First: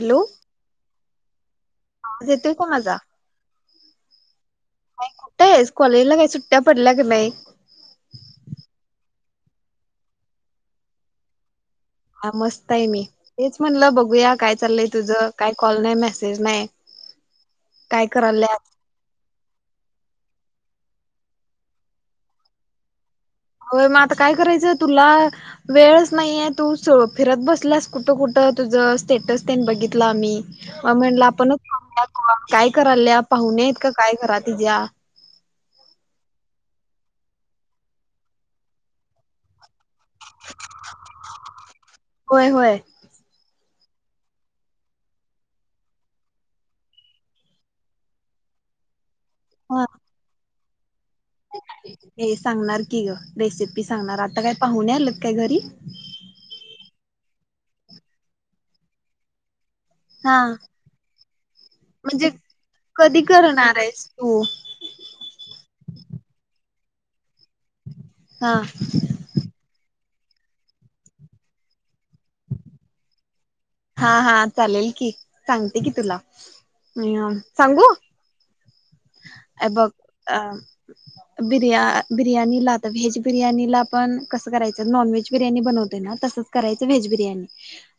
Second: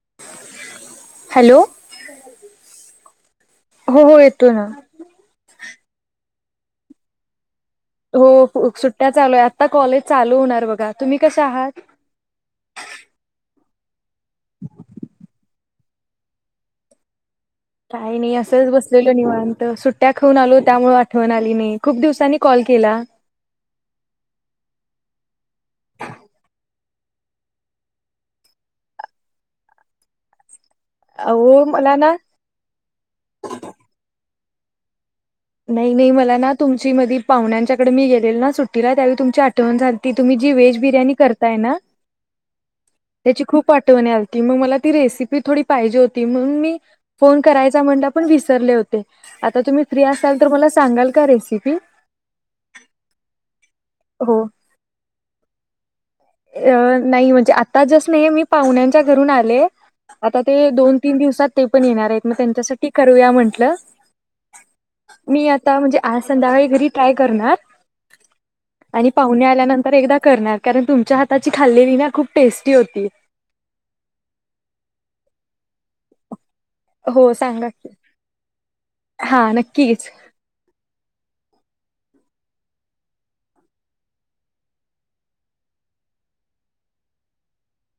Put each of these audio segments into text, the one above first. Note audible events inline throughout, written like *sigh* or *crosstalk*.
Hello hello आवाज येतोय का माझा? हो हो येतो ना कुठं आहेस? कॉलेजला काही सुट्ट्या पडल्या की नाही. हो सुट्ट्या चालू आहे आत्ता कॉलेज चालू होणार बघा तुम्ही कसे आहात. हा मस्त आहे मी तेच म्हणलं बघू बघूया काय चालय तुझं काय? कॉल नाय मेसेज नाय. काही नाही असंच बसलेलं निवांत सुट्ट्या ठून आलो त्यामुळे आठवण आली नाही खूप दिवसांनी कॉल केला. हो मग आता काय करायचं तुला वेळच नाहीये तू च फिरत बसलास कुठं कुठं तुझं स्टेटस तेनं बघितला आम्ही म मी म्हणलं आपणच अहो मला ना पाहुयात काय कराल्यात पाहुणेत का काय घरात तिज्या नाही नाही मला ना तुमची मधी पाहुण्यांच्याकडे मी गेलेलो ना सुट्टीला त्यावेळी तुमची आठवण झाली की तुम्ही जी व्हेज बिर्याणी करताय ना होय होय. त्याची खूप पाठवण्या आलती मग मला ती रेसिपी थोडी पाहिजे होती म्हणून मी फोन करायचा म्हणाला पण विसरले होते. आता हा तुम्ही फ्री तर मला सांगाल का रेसिपी हे सांगणार की ग रेसिपी सांगणार हो आता काय पाहुणे आलेत. काय घरी अ नाही म्हणजे आता जस्ट नाही मी पाहुण्यांच्या घरून आले. हा आता ते दोन तीन दिवसात ते पण येणार आहेत म्हणजे मग त्यांच्यासाठी कधी करूया म्हंटलं करणार आहेस तू? मी आता म्हणजे आज संध्याकाळी घरी ट्राय करणार हा आणि पाहुणे आल्यानंतर एकदा करणार कारण तुम च्या हाताची खाल्लेली ना खूप टेस्टी होती. हा हा चालेल की सांगते की तुला हो सांगा की सांगू हां नक्कीच हेबक बिर्या बिर्याणीला तर व्हेज बिर्याणीला आपण कसं करायचं नॉन व्हेज बिर्याणी बनवते ना तसंच करायचं व्हेज बिर्याणी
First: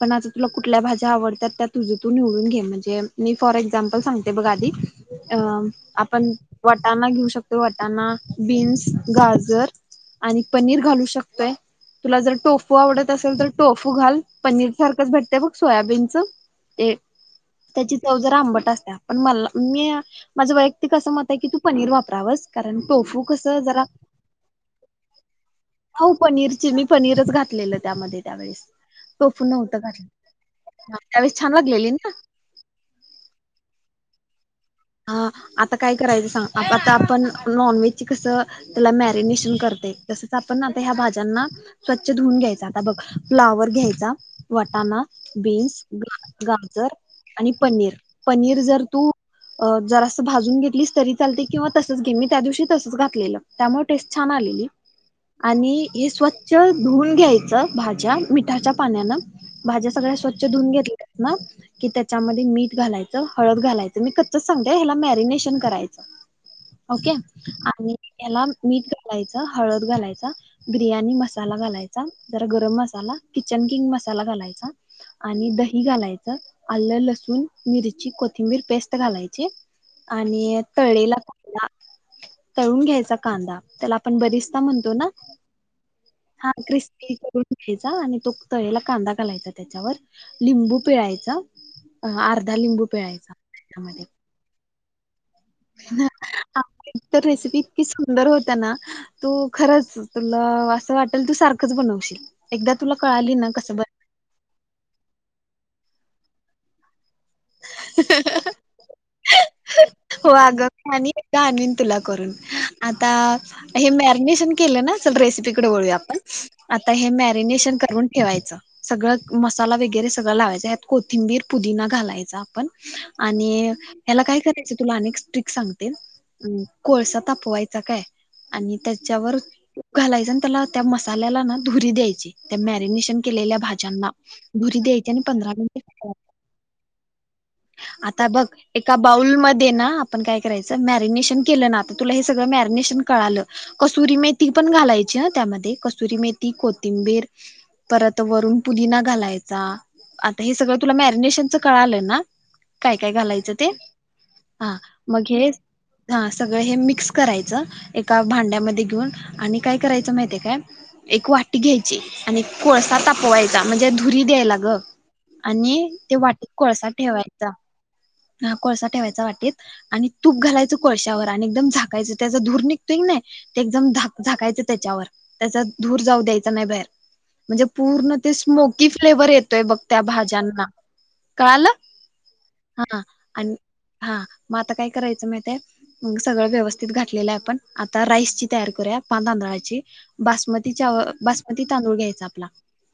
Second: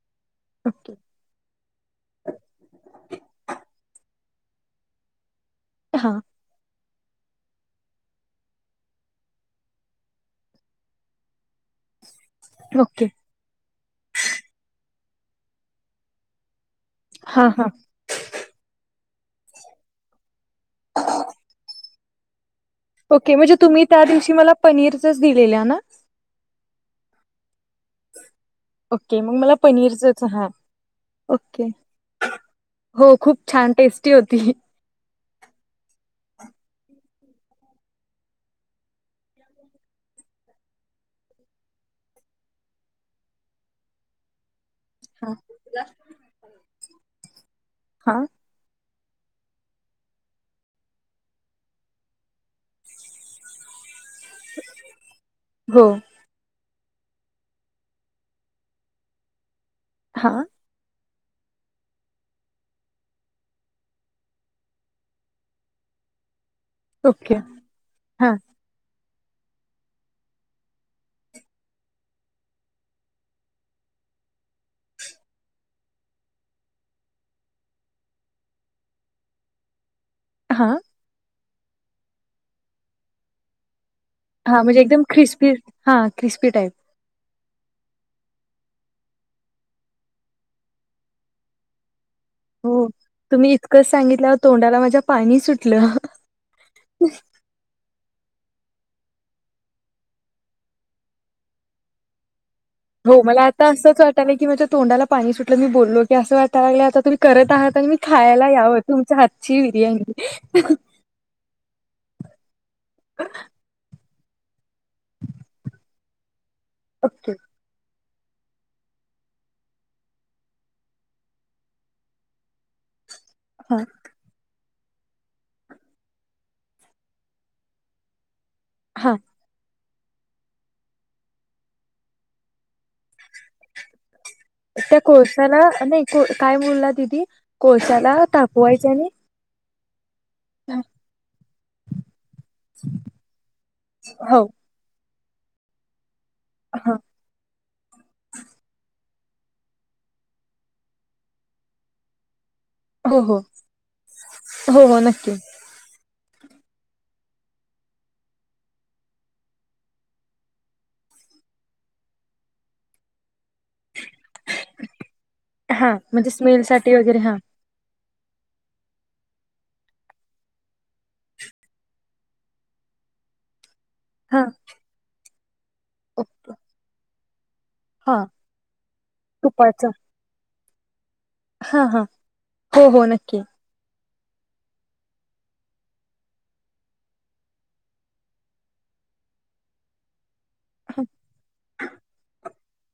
पण आत तुला कुठल्या ओके भाज्या आवडतात त्या तुझ तू निवडून घे म्हणजे मी फॉर एक्झम्पल सांग हे बघ आदी अअ हां आपण वा वटाणा घेऊ शकतोय वटाणा, बीन्स, गाजर आणि पनीर घालू शकतोय. तुला जर टोफू ओके आवडत असेल तर टोफू घाल पनीर सार भेटते ब सोयाबीनचं ते हां हां त्याची चव जरा आंबट असत्या पण मला मी माझं बा *unintelligible* कारण टोफू ओके म्हणजे कसं तुम्ही जरा त्या दिवशी मला पनीरचंच दिलेल्या ना हो पनीर च मी पनीरच घातलेलं त्यामध्ये त्यावेेळेस ओके मग टोफू मला नव्हतं घातलं पनीरचंच हां त्यावेेळेस छान ओके लागलेली ना टी होती. हा आता काय करायचं सांग आ आता आपण नॉनव्हेजची कस त्याला मॅरिनेशन करते तसंच आपण आता ह्या भाज्यांना स्वच्छ धुवून घ्यायचा आता बघ फ्लावर घ्यायचा. वटाणा हां बीन्स गाजर आणि पनीर हां पनीर जर तू अ जरा असं भाजून घेतलीस तरी चालते किंवा तसच घे मी त्या दिवशी तसच घातलेलं त्यामुळ टेस्ट छान आलेली आणि हो हे स्वछ च धुवून घ्यायचं भाज्या मिठाच्या पाण्यानं भाज्या सगळ्या हां स्वच्छ धुवून घेतल् की त्याच्यामध्ये मीठ घालायचं हळद घालायचं मी क त समद्या ह्याला मॅरिनेशन करायचं. ओके आणि हां याला मीट घालायच हळद घालायचा बिर्याणी मसाला घालायचा जरा गरम मसाला किचन किंग मसाला घालायचा आणि दही घालायच आलं लसूण मिरची कोथिंबीर पेस्ट घालायचे आणि हां तळलेला तळून घ्यायचा कांदा त्याला आपण बरिस्ता हा म्हणजे म्हणतो एकदम ना ख्रिस्पी हा ख्रिस्पी टाईप ठेचा आणि तो तळेला कांदा घालायचा त्याच्यावर लिंबू पिळायचा अ आर्धा लिंबू पिळायचा क त्यामध्ये सांगितल होतो. तोंडाला माझ्या पाणी सुटलं तर रेसिपी इतकी सुंदर होत ना तू खरंच तुला असं वाटल तू सारखंच बनवशील एकदा तुला हो कळाली मला ना आता कसं ब असंच वाटाला की माझ्या तोंडाला पाणी सुट मी बोललो की असं वाटया लागलंय आता तरी करत त्या हातानी मी खायला यावं तुमचा हात *unintelligible* हो आग आणि एकदा आणीन तुला करून आता हे म्यार नेशन केल ना चल रेसिपीकड वळूया आपण आता हे ओके मॅरिनेशन करून ठेवायचं सगळं मसाला वगैरे सगळं लावायचा ह्यात कोथिंबीर पुदिना घालायचा आपण आणि हा ह्याला काय करा तुला अनेक स्ट्रिक सांगतीन कोळसा तापवायचा काय आणि हा त्याच्यावर घालायच आणि त्याला त्या मसाल्याला ना धुरी द्यायची त्या मॅरिनेशन केलेल्या भाज्यांना धुरी त्या द्यायची आणि पंधरा कोळश्याला नही मिनिटे काय बोलला दिदी कोळशाला तापवायचे आणि दे ना आप आपण काय करायच म्यॅरीनेशन केल ना तुला हे सगळ म्यॅरीनेशन कळाल कसुरी हो मेथी पण घालाय ज्या त्यामध्ये कसुरी मे हा कोथिंबीर परत वरून पुदीना घालाय आता हे सगळं तुला मॅरनेशन च कळालंय ना काय काय हो हो घालायचं ते हा हो हो मग नक्की हे हा सगळ हे मिक्स करायचं एका भांड्यामध्ये घेऊन आणि काय करायचं महितीय काय एक वाटी घ्यायची आणि कोळसा तापवायचा म्हणजे धुरी द्यायला ग हा आणि ते म्हणजे वाटीत स्मेल कोळसा साठी वगैरे हा ठेवायचा हा कोळसा ठेवायचा वाटेत आणि तूप घालायचं कोळश्यावर आणि एकदम झाकायचं त्याचा धूर निघतोय की नाय जम झा हा झाकायच त्याच्यावर त्याचा धूर जाऊ द्यायचा नाय बाहेर म्हणजे पूर्ण हा ते स्मोकी फ्लेवर येतोय बघ तुपाचा त्या भाज्यांना कळालं हा हा हो हा हो नक्की आणि हा मग आता काय करायचं माहितय मग सगळं व्यवस्थित घातलेलं आहे आपण आता राईसची तयार करूया पा तांदळाची बासमती चा बासमती तांदूळ घ्यायचा आपला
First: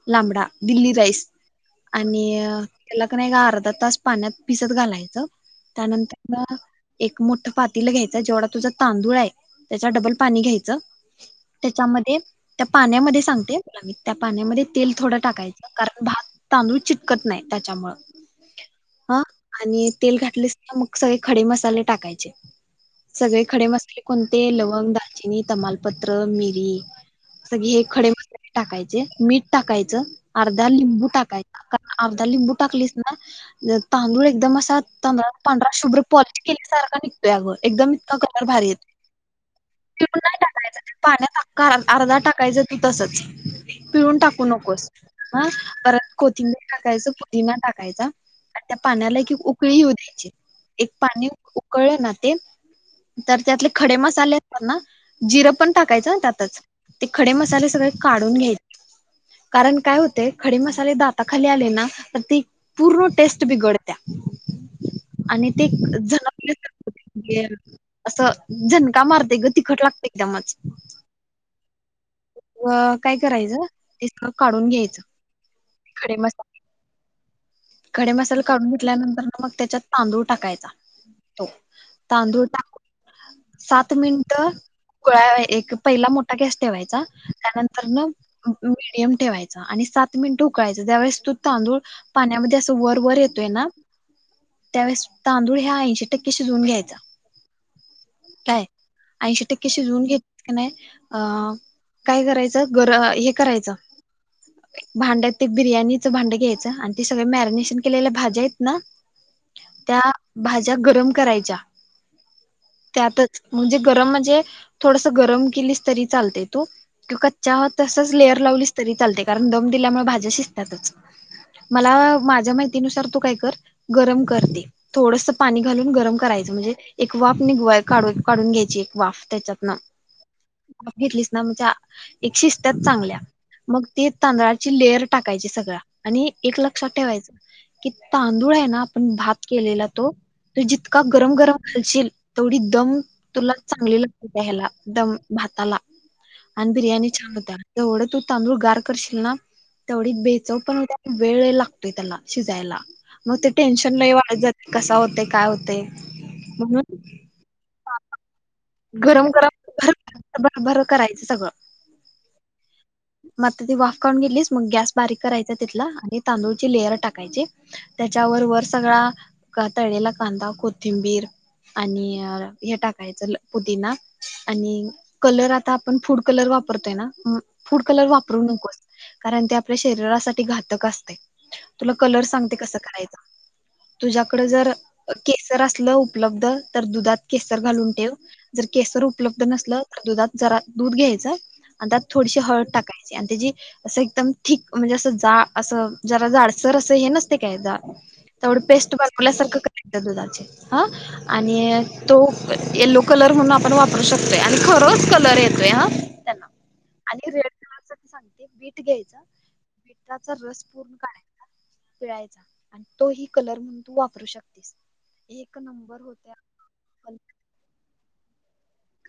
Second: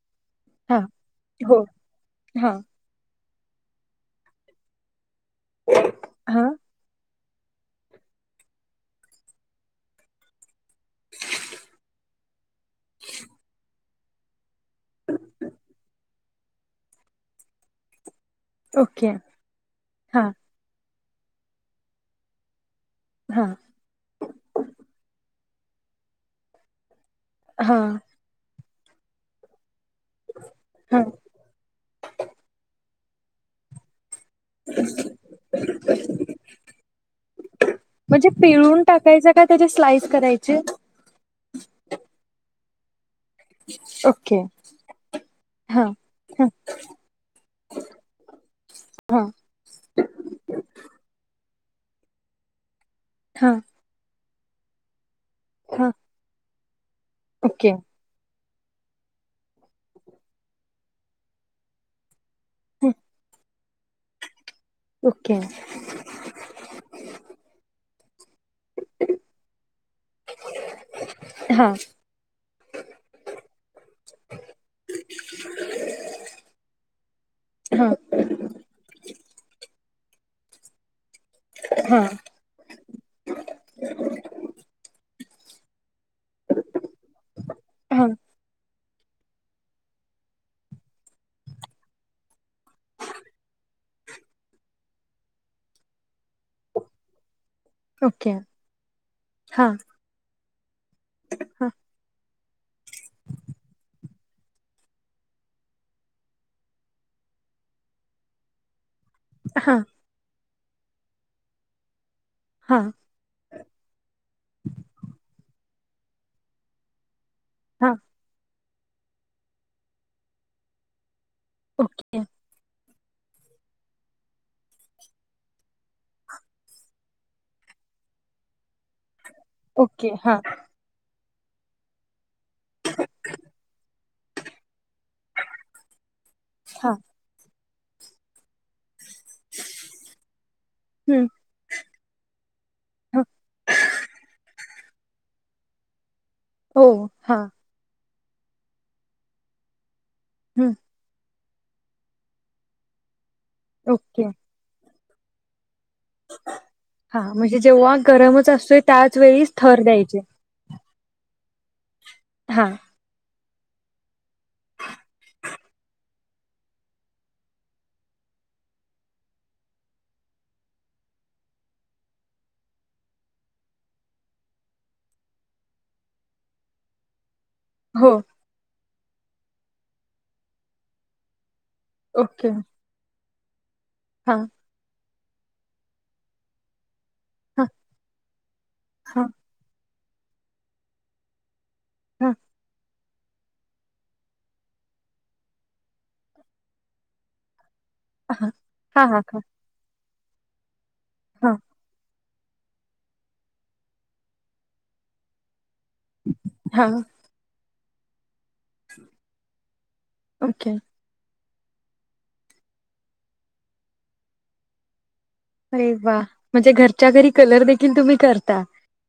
लांबडा हा दिल्ली राईस हो आणि हा त्याला *inaudible* तास पाण्यात भिजत घालायचं हा त्यानंतर एक मोठं पातील घ्यायचा जेवढा तुझा तांदूळ आहे त्याचा डबल पाणी घ्याय यच त्याच्यामध्ये त्या पाण्यामध्ये सांगते तुला मी त्या पाण्यामध्ये तेल थोडं टाकायचं कारण भात तांदूळ चिटकत नाय त्याच्यामुळ ओके हा आणि तेल हा घातलेस ना मग सगळे खडे मसाले टाकायचे. सगळे हा खडे मसाले कोणते लवंग, दालचिनी तमालपत्र, मिरी, सगळी हा हे खडे मसाले टाकायचे मीठ टाकाय यच अर्धा हा लिबू टाकायचा अर्धा लंबू टाकलीस *inaudible* *inaudible* तांदूळ एकदम असा तादला पांढरा शुभ्र पॉलिश केली सारखा निघतोय अग एकदम इतका म्हणजे कलर भारी पिळून येतोय टाकायचं का त्याचे स्लाइस लींबू नाय करायचे टाकायचा त्यात पाण्यात लिबू अर्धा टाकायच तसंच पिळून ओके टाकू नकोस ह हा परत हा कोथिंबर टाकायचं पुदिना टाकायचा त्या पाण्याला हा एक उकळी येऊ द्यायची एक पाणी उकळ ना ते तर हा त्यातले खडे मसाले ना जिर पण हा टाकायचं ना त्यातच ते खडे मसाले ओके सगळे काढून घ्यायचे कारण काय होते खडी मसाले दाता खाली आले ना तर ती हं, पूर्ण टेस्ट बिघडते त्या ओके आणि ते झणपले असं झनका मारतय ग तिखट लागतय एकदमच हा अ काय करायचं ते सगळं काढून घ्यायचं खडे मसाले हा खडे मसाला काढून घे त्यानंतर मग त्याच्यात तांदूळ टाकायचा हा तांदूळ टाकून सात मिनिट काय एक पहिला मोठा गॅस ठेवायचा त्यानंतर ना हा येम ठेवायचा आणि सात मिनिटं उकळायच ज्यावेेळेस तो तांदूळ पाण्यामध्ये असं वर वर येतोय ना त्यावेळेस तांदूळ ह ऐंशी टक्के शिजवून घ्यायचा ओके काय ऐंशी हा टक्के शिजवून घे आणि अं हा काय करायचं गर हे करायचं भांड ते बिर्याणीचं भांडं घ्यायचं आणि ते सगळे मॅरिनेशन केलेल्या भाज्या आहेत ना हा त्या भाज्या गरम करायच्या हा त्यातच म्हणजे गरम थोडसा गरम केलीस तरी चालतंय तो तु का त्यावर हा तसच लेअर लावलीस तरी चालतय कारण दम दिल्यामुळे भाज्या शिजत्यातच मला ओके माझ्या माहित नुसार तू काय कर गरम कर ते थोडस पाणी घालून गरम करायचं म्हणजे एक वाफ निघवाय काढून काढून घ्यायची एक वाफ त्याच्यात ना ओके हा वाफ घेतलीस नमच्या एक शिजत्यात चांगल्या मग ते तांदळाची लेयर टाकायची सगळा आणि एक लक्षात हा ठेवायच कि तांदूळ आहे ना आपण भात केलेला तो तो जितका हम्म गरम गरम घालशील तेवढी दम तुला चांगली लागते त्या ह्याला दम भााताला आणि हो बिर्याणी छान हा होत्याय जेवढं तु तांदूळ गार करशील ना तेवढी बेचव हम्म पण होत आणि वेळ ही लागत तोय त्याला शिजायला मग ते टेन्शन लय ओके वाढत जात कसा होत ते काय होतय हा म्हणजे जेव्हा गरमच असतोय त्याच गरम वेळी थर द्यायचे सगळ हा मग ती वाफ करून घेतलीस मग गॅस बारीक करायचा तिथला आणि तांदूळची लेअर टाकायची त्याच्यावर वर सगळा तळळेला कांदा कोथिंबीर आणि हे टाकायचं ल पुदीना आणि कलर आता आपण फूड कलर वापरतोय ना म फुड कलर हो वापर नकोस कारण ते आपल्या शरीरासाठी घातक असतय तुला कलर ओके सांगते कसं करायचं हा तुझ्याकडे जर केसर असलं उपलब्ध तर दुधात केसर हा घालून ठेव जर केसर हा उपलब्ध नसल? दुधात जरा दूध घ्यायचं आणि त्यात हा थोडीशी हळद टाकाय आणि त्याची असं एकदम थीक म्हणजे असं जा असं जरा जाडसर असं हे नसते काय हा तेवढं पेस्ट हा हा बनवल्या सारखं करा दुधाचे हा हा आणि तो येलो कलर म्हणून आपण वापरू शकतोय आणि खरंच कलर येतोय हा त्यांना हा आणि रे ह सांग सांग ते बीठ घ्यायचं बीठाचा रस ओके पूर्ण काढायचा पिळायचा आणि तो ही कलर म्हणून तू वापरू शकतेस एक अरे नंबर वा होत्या म्हणजे घरच्या घरी कलर देखील तुम्ही? करता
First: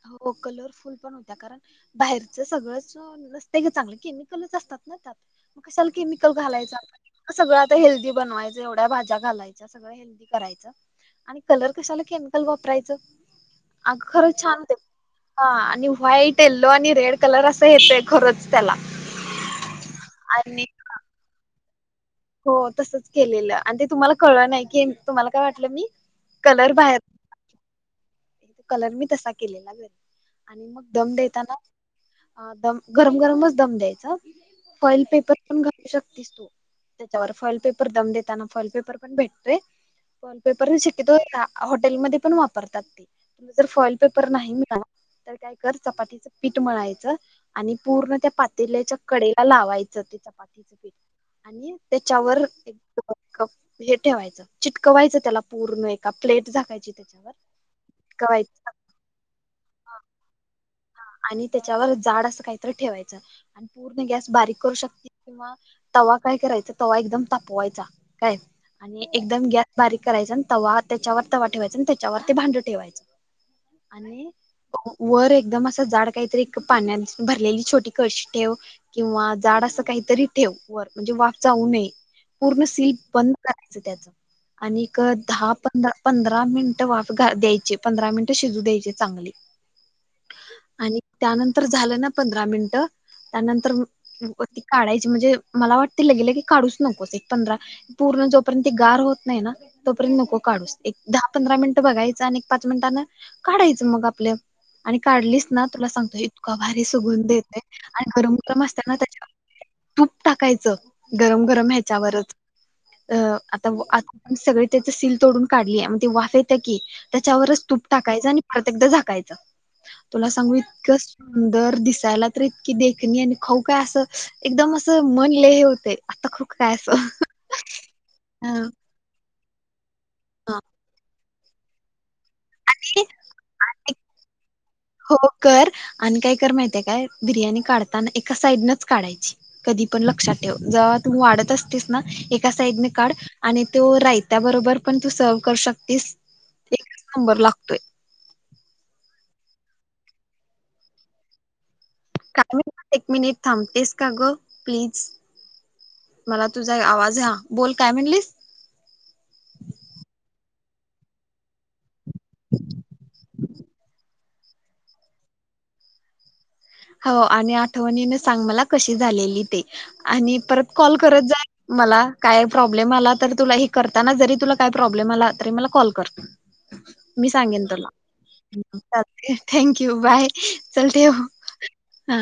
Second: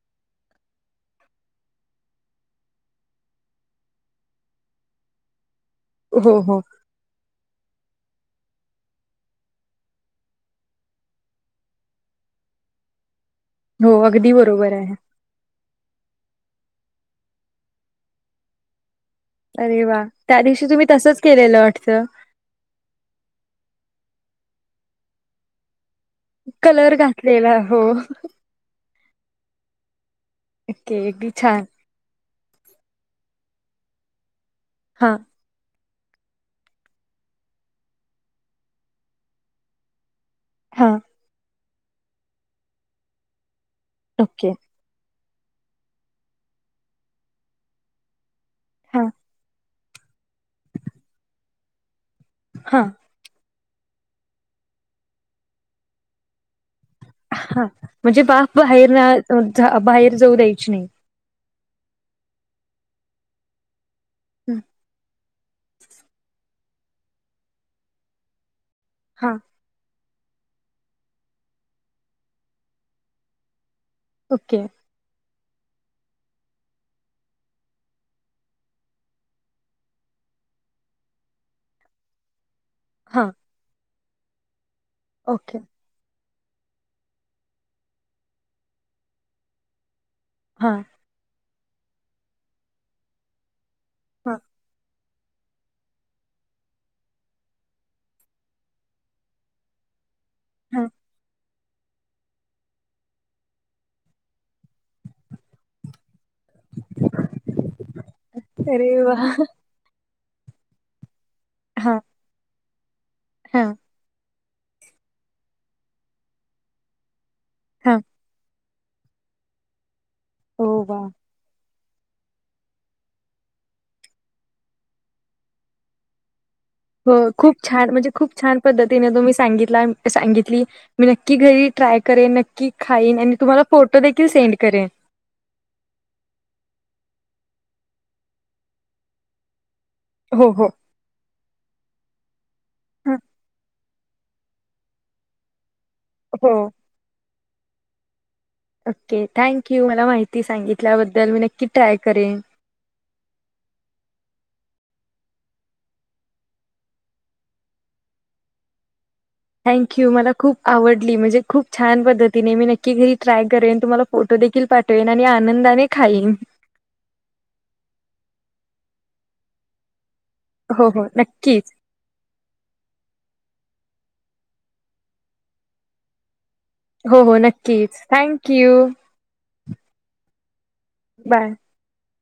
हो कलरफुल पण होत्या कारण बाहेरचं सगळंच नसतय ग चांगल केमिकलच असतात ना त्यात कशाला हो केमिकल हो घालायचं आपण सगळं आता हेल्दी बनवायच एवढ्या भाज्या घालायच्या सगळं हेल्दी करायचं आणि कलर कशाला केमिकल वापरायच हो अगदी बरोबर. आहे. हा आणि व्हाईटन तो आणि रेड कलर असा येतय खरंच त्याला अरे वा त्या आणि दिवशी तुम्ही तसंच केलेलं वाटतं *unintelligible* हो तसच केलेलं आणि ते तुम्हाला कळलं नाही की तुम्हाला काय वाटलं मी कलर घातलेला हो कलर मी तसा केलेला ओके एकदी छान अ दम गरम गरमच दम द्यायचा फॉइल हा पेपर पण घालू शकतो *inaudible* त्याच्यावर फॉईल पेपर दम देताना फॉईल पेपर पण भेटतोय पेपर मी हा शक्यतो ह्या हॉटेलमध्ये पण वापरतात ते जर फॉइल पेपर ओके नाही मिळालं आणि नंतर चपातीचं पीठ म्ळायचं आणि पूर्ण त्या पाते दिलेच्या हा कडेला लावायच च चपातीचं पीठ आणि त्याच्यावर एक हा दोन कप हे ठेवायचं चिटकवायचं त्याला पूर्ण एका प्लेट झाकायची त्याच्यावर हा म्हणजे वाफ चिटकवायचं बाहेर ना बाहेर जाऊ द्यायची नाही आणि त्याच्यावर जाड असं काहीतरी ठेवायचं पूर्ण गॅस बारीक हं, करू शकते किंवा तवा काय करायचां तवा एकदम तापवायचा काय आणि हा एकदम गॅस बारीक करायचं तवा त्याच्यावर तवा ठेवायचा आणि त्याच्यावर ते भांड ठेवायचं आणि ओके वर एक एकदम असं जाड काहीतरी पाण्याची भरलेली छोटी कळशी ठेव किंवा जाड असं काहीतरी ठेव वर म्हणजे वाफ जाऊ नये पूर्ण सिल हा बंद करायचं त्याच आणि एक दहा ओके पंधरा पंधरा दहा मिनिट वाफ घा द्यायची पंधरा मिनिट शिजू द्यायचे चांगली हा आणि त्यानंतर तर झालं ना पंधरा मिनिटं त्यानंतर हा काढायचं म्हणजे मला वाटतय लगे लगे काढूच नकोस एक पंधरा पूर्ण जोपर्यंत गार होत नाही ना तोपर्यंत नको हा एक दहा पंधरा मिनिटं? बघायचं आणि पाच मिनटानं काढायचं मग आपले आणि काढलीच ना तुला सांगतोय कवारी सुगून देते आणि गरम गरम अरे असताना वा त्याच्यावर तूप टाकायचं गरम गरम हा ह्याच्यावरच अ हा आता सगळी त्याच सील तोडून काढली आणि ती वाफ येत्या की त्याच्यावरच तूप हा टाकायचं आणि तीत झाकायचं तुला सांगू ओ इतकं वा सुंदर दिस यला तर इतकी देखणी आणि खाऊ काय असं एकदम असं मन लय होतंय आता खाऊ काय असं हो खूप छान म्हणजे खूप छान हं, पद्धतीने तुम्ही सांगितल *unintelligible* सांगितली मी नक्की की घरी ट्राय करेन नक्की. की ते खाईन आणि तुम्हाला एक फोटो देखील सेंड करेन हो कर आणि काय कर माहितीहाय काय? बिर्याणी काढताना एका साइडनच काढायची कधी पण लक्षात हो ठेव हो. जेव्हा तु वाढत असतेस ना एका साईडने काढ हं. आणि तो राही त्याबरोबर पण तू सर्व करू शक तीस हो एक नंबर लागत ते ओके थँक यू मला माहिती सांगितल्याबद्दल मी नक्की ट्राय करेन. एक मिनिट थांबतेस का ग प्लीज मला तुझा आवाज हा बोल काय म्हणलीस? थँक्यू मला खूप आवडली म्हणजे खूप छान! छान पद्धतीने मी नक्की घरी ट्राय करेन तुम्हाला फोटो देखील पाठवेन आणि आनंदाने खाईन. हो आणि आठवणीन सांग मला कशी झालेली ते आणि परत हो कॉल हो करत जा नक्कीच मला काय प्रॉब्लेम आला तर तुलाही करताना जरी तुला काय प्रॉब्लेम आला तरी मला कॉल कर. हो मी हो नक्कीच थँक यू! Thank you bye! चल ठेव. बाय. हा.